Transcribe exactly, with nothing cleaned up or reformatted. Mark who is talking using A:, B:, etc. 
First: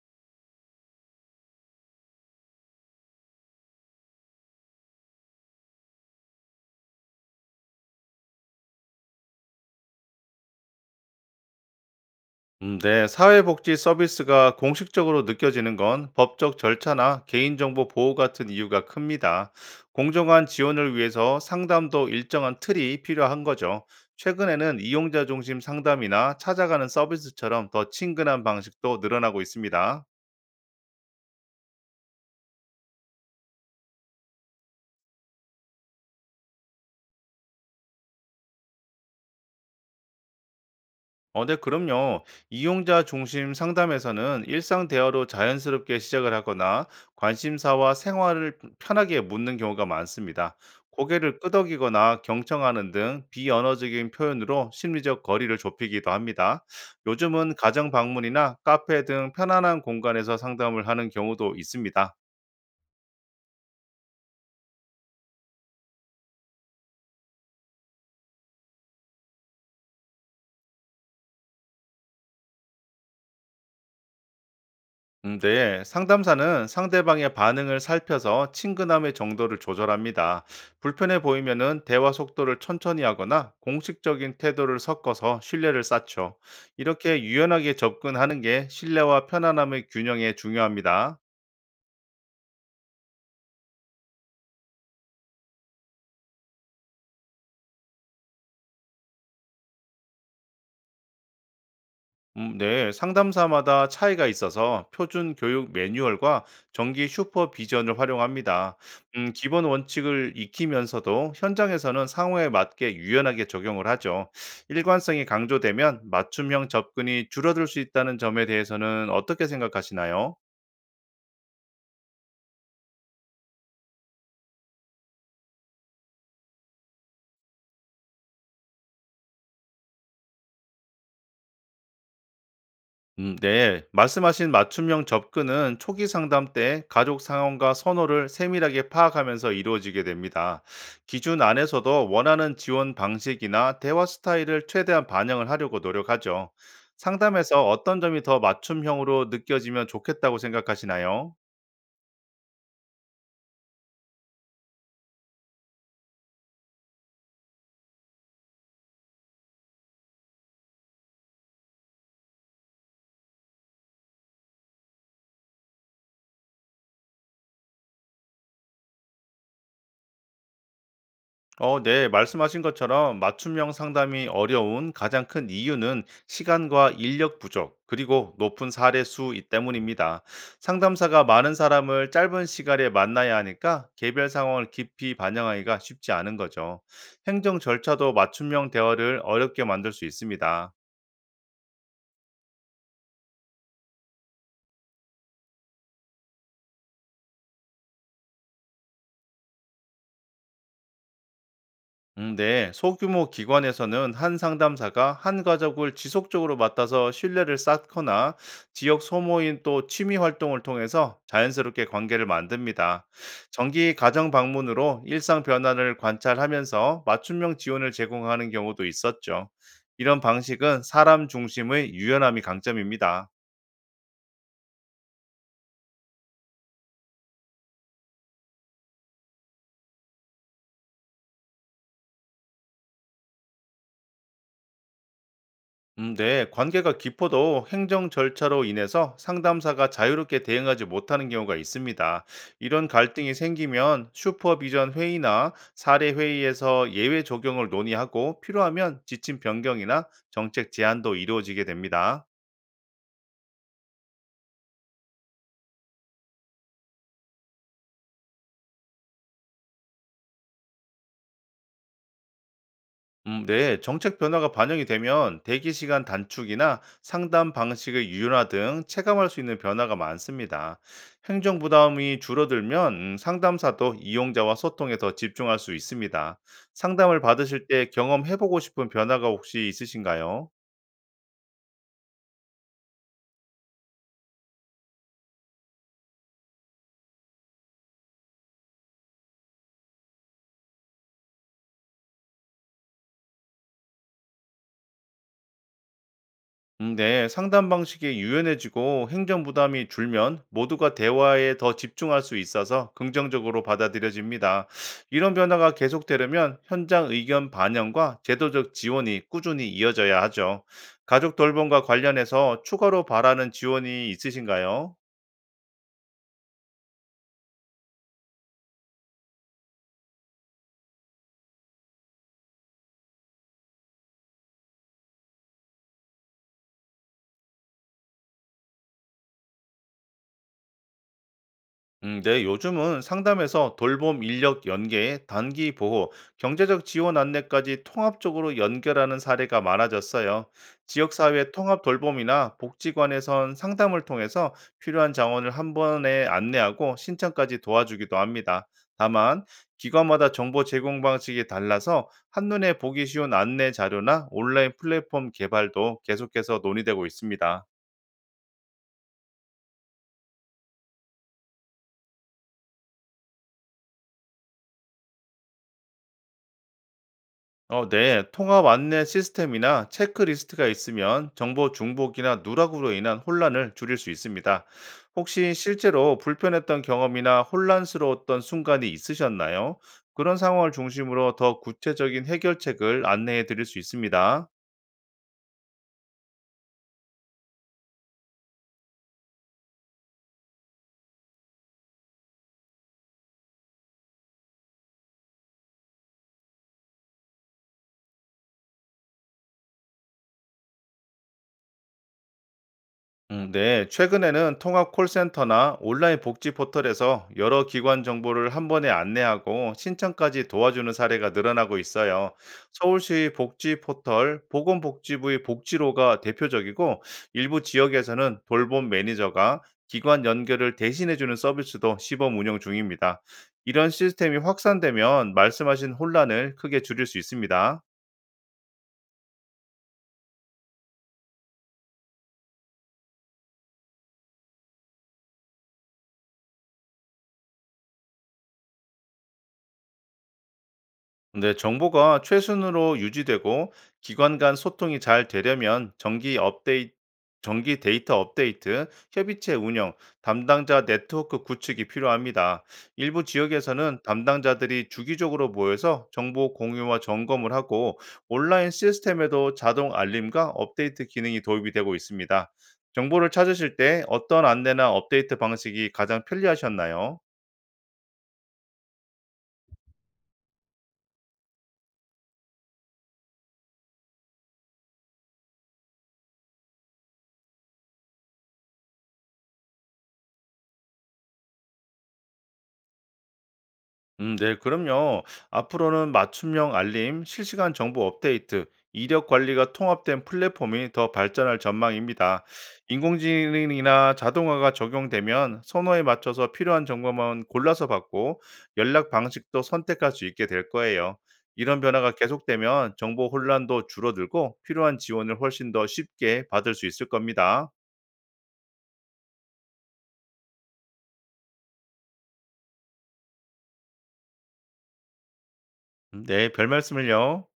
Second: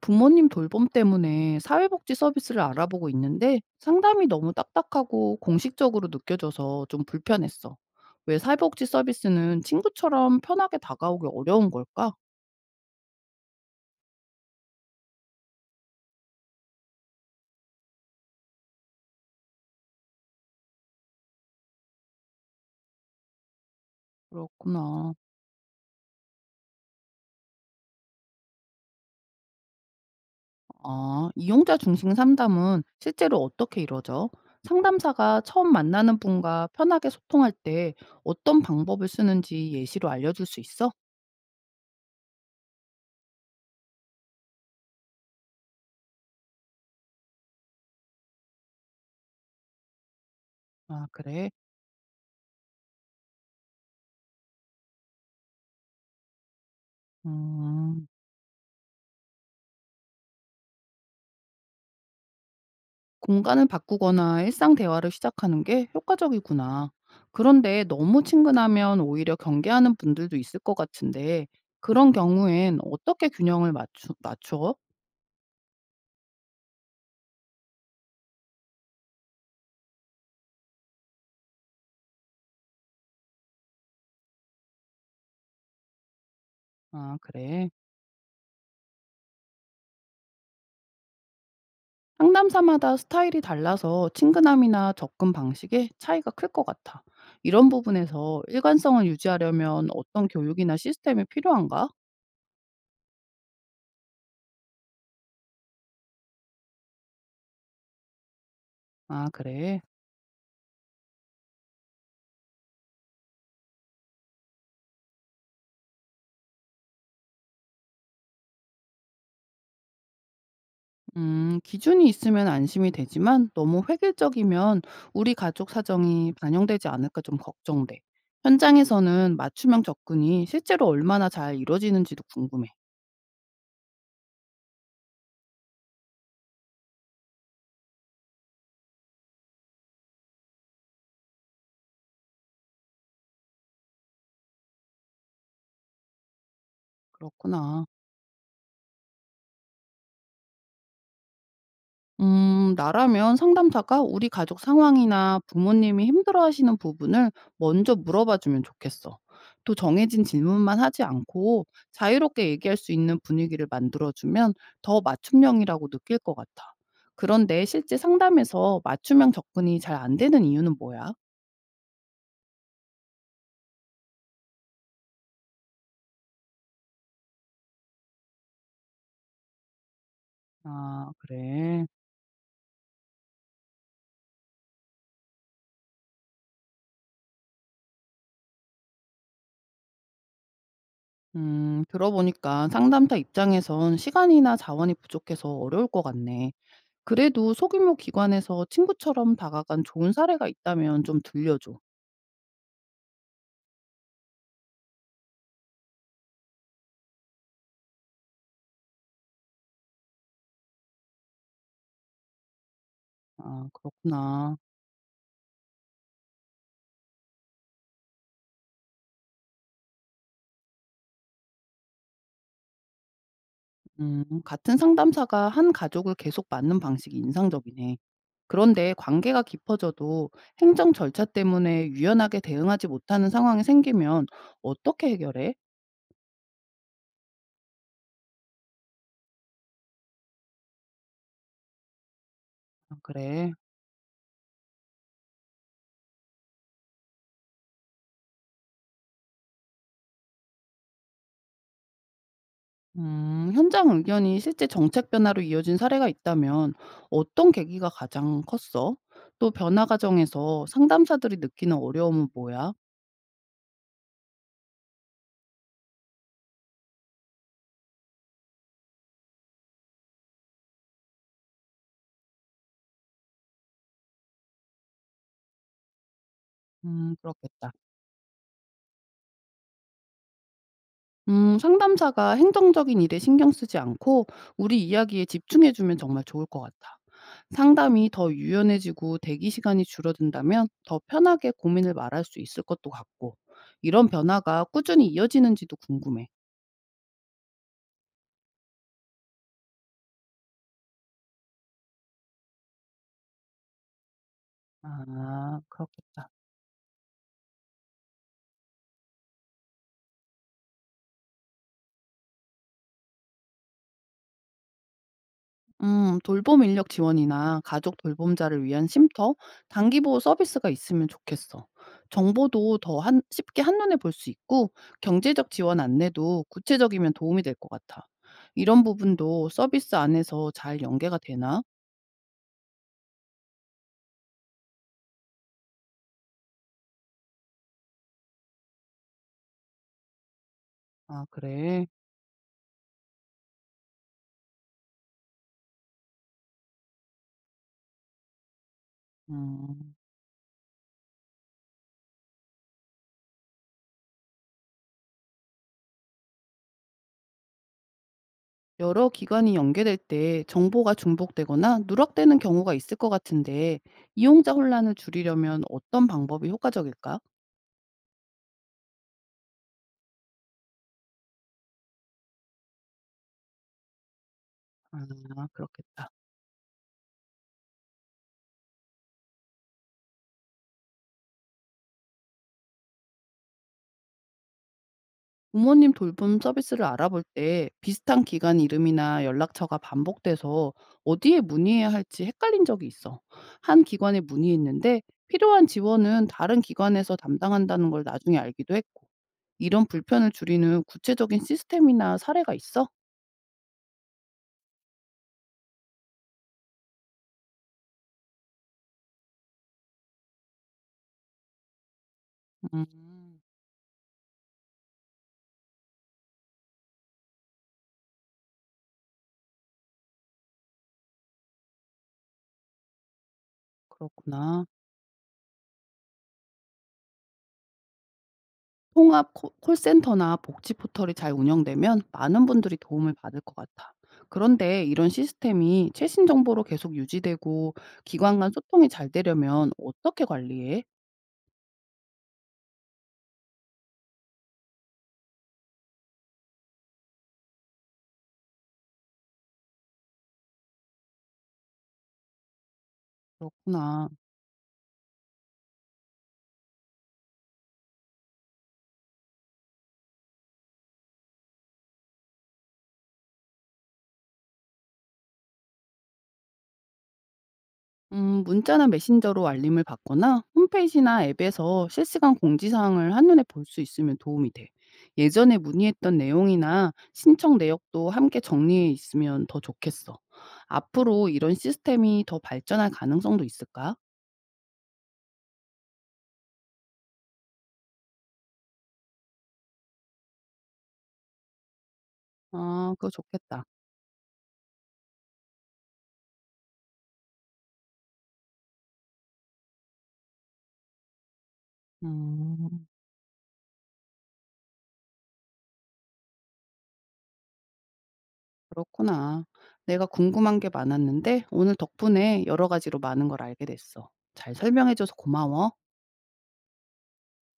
A: 부모님 돌봄 때문에 사회복지 서비스를 알아보고 있는데 상담이 너무 딱딱하고 공식적으로 느껴져서 좀 불편했어. 왜 사회복지 서비스는 친구처럼 편하게 다가오기 어려운 걸까?
B: 음, 네, 사회복지 서비스가 공식적으로 느껴지는 건 법적 절차나 개인정보 보호 같은 이유가 큽니다. 공정한 지원을 위해서 상담도 일정한 틀이 필요한 거죠. 최근에는
A: 그렇구나.
B: 이용자 중심 상담이나 찾아가는 서비스처럼 더 친근한 방식도 늘어나고 있습니다.
A: 아, 이용자 중심 상담은 실제로 어떻게 이루어져? 상담사가 처음 만나는 분과 편하게 소통할 때 어떤 방법을 쓰는지 예시로 알려줄 수 있어?
B: 어, 네, 그럼요. 이용자 중심 상담에서는 일상 대화로 자연스럽게 시작을 하거나 관심사와 생활을 편하게 묻는 경우가 많습니다.
A: 아,
B: 고개를
A: 그래?
B: 끄덕이거나 경청하는 등 비언어적인 표현으로 심리적 거리를 좁히기도 합니다. 요즘은 가정
A: 음.
B: 방문이나 카페 등 편안한 공간에서 상담을 하는 경우도 있습니다.
A: 공간을 바꾸거나 일상 대화를 시작하는 게 효과적이구나. 그런데 너무 친근하면 오히려 경계하는 분들도 있을 것 같은데, 그런 경우엔 어떻게 균형을 맞추, 맞춰?
B: 음, 네, 상담사는 상대방의 반응을 살펴서 친근함의 정도를 조절합니다. 불편해 보이면은 대화 속도를 천천히 하거나 공식적인 태도를 섞어서 신뢰를 쌓죠.
A: 아,
B: 이렇게
A: 그래.
B: 유연하게 접근하는 게 신뢰와 편안함의 균형에 중요합니다.
A: 상담사마다 스타일이 달라서 친근함이나 접근 방식에 차이가 클 것 같아. 이런 부분에서 일관성을 유지하려면 어떤 교육이나 시스템이 필요한가?
B: 음, 네, 상담사마다 차이가 있어서 표준 교육 매뉴얼과 정기 슈퍼비전을 활용합니다.
A: 아,
B: 음, 기본
A: 그래.
B: 원칙을 익히면서도 현장에서는 상황에 맞게 유연하게 적용을 하죠. 일관성이 강조되면 맞춤형 접근이 줄어들 수 있다는 점에 대해서는 어떻게 생각하시나요?
A: 음, 기준이 있으면 안심이 되지만 너무 획일적이면 우리 가족 사정이 반영되지 않을까 좀 걱정돼. 현장에서는 맞춤형 접근이 실제로 얼마나 잘 이루어지는지도 궁금해.
B: 음, 네. 말씀하신 맞춤형 접근은 초기 상담 때 가족 상황과 선호를 세밀하게 파악하면서 이루어지게 됩니다. 기준 안에서도 원하는 지원 방식이나 대화 스타일을 최대한 반영을 하려고 노력하죠. 상담에서
A: 그렇구나.
B: 어떤 점이 더 맞춤형으로 느껴지면 좋겠다고 생각하시나요?
A: 음, 나라면 상담사가 우리 가족 상황이나 부모님이 힘들어하시는 부분을 먼저 물어봐 주면 좋겠어. 또 정해진 질문만 하지 않고 자유롭게 얘기할 수 있는 분위기를 만들어주면 더 맞춤형이라고 느낄 것 같아. 그런데 실제 상담에서 맞춤형 접근이 잘 안 되는 이유는 뭐야?
B: 어, 네. 말씀하신 것처럼 맞춤형 상담이 어려운 가장 큰 이유는 시간과 인력 부족, 그리고 높은 사례 수 때문입니다.
A: 아,
B: 상담사가 많은
A: 그래.
B: 사람을 짧은 시간에 만나야 하니까 개별 상황을 깊이 반영하기가 쉽지 않은 거죠. 행정 절차도 맞춤형 대화를 어렵게 만들 수 있습니다.
A: 음, 들어보니까 상담사 입장에선 시간이나 자원이 부족해서 어려울 것 같네. 그래도 소규모 기관에서 친구처럼 다가간 좋은 사례가 있다면 좀 들려줘.
B: 음, 네. 소규모 기관에서는 한 상담사가 한 가족을 지속적으로 맡아서 신뢰를 쌓거나 지역 소모인 또 취미 활동을 통해서 자연스럽게 관계를 만듭니다.
A: 아,
B: 정기 가정
A: 그렇구나.
B: 방문으로 일상 변화를 관찰하면서 맞춤형 지원을 제공하는 경우도 있었죠. 이런 방식은 사람 중심의 유연함이 강점입니다.
A: 음, 같은 상담사가 한 가족을 계속 맞는 방식이 인상적이네. 그런데 관계가 깊어져도 행정 절차 때문에 유연하게 대응하지 못하는 상황이 생기면 어떻게 해결해?
B: 음, 네, 관계가 깊어도 행정 절차로 인해서 상담사가 자유롭게 대응하지 못하는 경우가 있습니다. 이런
A: 아,
B: 갈등이
A: 그래.
B: 생기면 슈퍼비전 회의나 사례 회의에서 예외 적용을 논의하고 필요하면 지침 변경이나 정책 제안도 이루어지게 됩니다.
A: 음, 현장 의견이 실제 정책 변화로 이어진 사례가 있다면 어떤 계기가 가장 컸어? 또 변화 과정에서 상담사들이 느끼는 어려움은 뭐야?
B: 음, 네. 정책 변화가 반영이 되면 대기 시간 단축이나 상담 방식의 유연화 등 체감할 수 있는 변화가 많습니다. 행정 부담이 줄어들면 음, 상담사도 이용자와 소통에 더 집중할 수 있습니다.
A: 음,
B: 상담을 받으실
A: 그렇겠다.
B: 때 경험해보고 싶은 변화가 혹시 있으신가요?
A: 음, 상담사가 행정적인 일에 신경 쓰지 않고 우리 이야기에 집중해주면 정말 좋을 것 같아. 상담이 더 유연해지고 대기 시간이 줄어든다면 더 편하게 고민을 말할 수 있을 것도 같고, 이런 변화가 꾸준히 이어지는지도 궁금해.
B: 음, 네, 상담 방식이 유연해지고 행정 부담이 줄면 모두가 대화에 더 집중할 수 있어서 긍정적으로 받아들여집니다. 이런
A: 아,
B: 변화가
A: 그렇겠다.
B: 계속되려면 현장 의견 반영과 제도적 지원이 꾸준히 이어져야 하죠. 가족 돌봄과 관련해서 추가로 바라는 지원이 있으신가요?
A: 음, 돌봄 인력 지원이나 가족 돌봄자를 위한 쉼터, 단기 보호 서비스가 있으면 좋겠어. 정보도 더 한, 쉽게 한눈에 볼 수 있고, 경제적 지원 안내도 구체적이면 도움이 될 것 같아. 이런 부분도 서비스 안에서 잘 연계가 되나?
B: 음, 네, 요즘은 상담에서 돌봄 인력 연계, 단기 보호, 경제적 지원 안내까지 통합적으로 연결하는 사례가 많아졌어요.
A: 아,
B: 지역사회 통합
A: 그래.
B: 돌봄이나 복지관에선 상담을 통해서 필요한 자원을 한 번에 안내하고 신청까지 도와주기도 합니다. 다만,
A: 음.
B: 기관마다 정보 제공 방식이 달라서 한눈에 보기 쉬운 안내 자료나 온라인 플랫폼 개발도 계속해서 논의되고 있습니다.
A: 여러 기관이 연계될 때 정보가 중복되거나 누락되는 경우가 있을 것 같은데, 이용자 혼란을 줄이려면 어떤 방법이 효과적일까?
B: 어, 네. 통합 안내 시스템이나 체크리스트가 있으면 정보 중복이나 누락으로 인한 혼란을 줄일 수 있습니다.
A: 아,
B: 혹시
A: 그렇겠다.
B: 실제로 불편했던 경험이나 혼란스러웠던 순간이 있으셨나요? 그런 상황을 중심으로 더 구체적인 해결책을 안내해 드릴 수 있습니다.
A: 부모님 돌봄 서비스를 알아볼 때 비슷한 기관 이름이나 연락처가 반복돼서 어디에 문의해야 할지 헷갈린 적이 있어. 한 기관에 문의했는데 필요한 지원은 다른 기관에서 담당한다는 걸 나중에 알기도 했고, 이런 불편을 줄이는 구체적인 시스템이나 사례가 있어?
B: 음, 네, 최근에는 통합 콜센터나 온라인 복지 포털에서 여러 기관 정보를 한 번에 안내하고 신청까지 도와주는 사례가 늘어나고 있어요. 서울시
A: 음,
B: 복지 포털 보건복지부의 복지로가 대표적이고 일부 지역에서는 돌봄 매니저가 기관 연결을 대신해주는 서비스도 시범 운영 중입니다. 이런 시스템이
A: 그렇구나.
B: 확산되면 말씀하신 혼란을 크게 줄일 수 있습니다.
A: 통합 콜 콜센터나 복지 포털이 잘 운영되면 많은 분들이 도움을 받을 것 같아. 그런데 이런 시스템이 최신 정보로 계속 유지되고 기관 간 소통이 잘 되려면 어떻게 관리해?
B: 네, 정보가 최순으로 유지되고 기관 간 소통이 잘 되려면 정기 업데이트, 정기 데이터 업데이트, 협의체 운영, 담당자 네트워크 구축이 필요합니다. 일부 지역에서는
A: 그렇구나.
B: 담당자들이 주기적으로 모여서 정보 공유와 점검을 하고 온라인 시스템에도 자동 알림과 업데이트 기능이 도입이 되고 있습니다. 정보를 찾으실 때 어떤 안내나 업데이트 방식이 가장 편리하셨나요?
A: 음, 문자나 메신저로 알림을 받거나 홈페이지나 앱에서 실시간 공지사항을 한눈에 볼 수 있으면 도움이 돼. 예전에 문의했던 내용이나 신청 내역도 함께 정리해 있으면 더 좋겠어. 앞으로 이런 시스템이 더 발전할 가능성도 있을까?
B: 음, 네, 그럼요. 앞으로는 맞춤형 알림, 실시간 정보 업데이트, 이력 관리가 통합된 플랫폼이 더 발전할 전망입니다.
A: 아, 그거 좋겠다.
B: 인공지능이나 자동화가 적용되면 선호에 맞춰서 필요한 정보만 골라서 받고 연락 방식도 선택할 수 있게 될 거예요. 이런 변화가
A: 음,
B: 계속되면 정보 혼란도 줄어들고 필요한 지원을 훨씬 더 쉽게 받을 수 있을 겁니다.
A: 그렇구나. 내가 궁금한 게 많았는데 오늘 덕분에 여러 가지로 많은 걸 알게 됐어. 잘 설명해 줘서 고마워.
B: 음, 네, 별 말씀을요.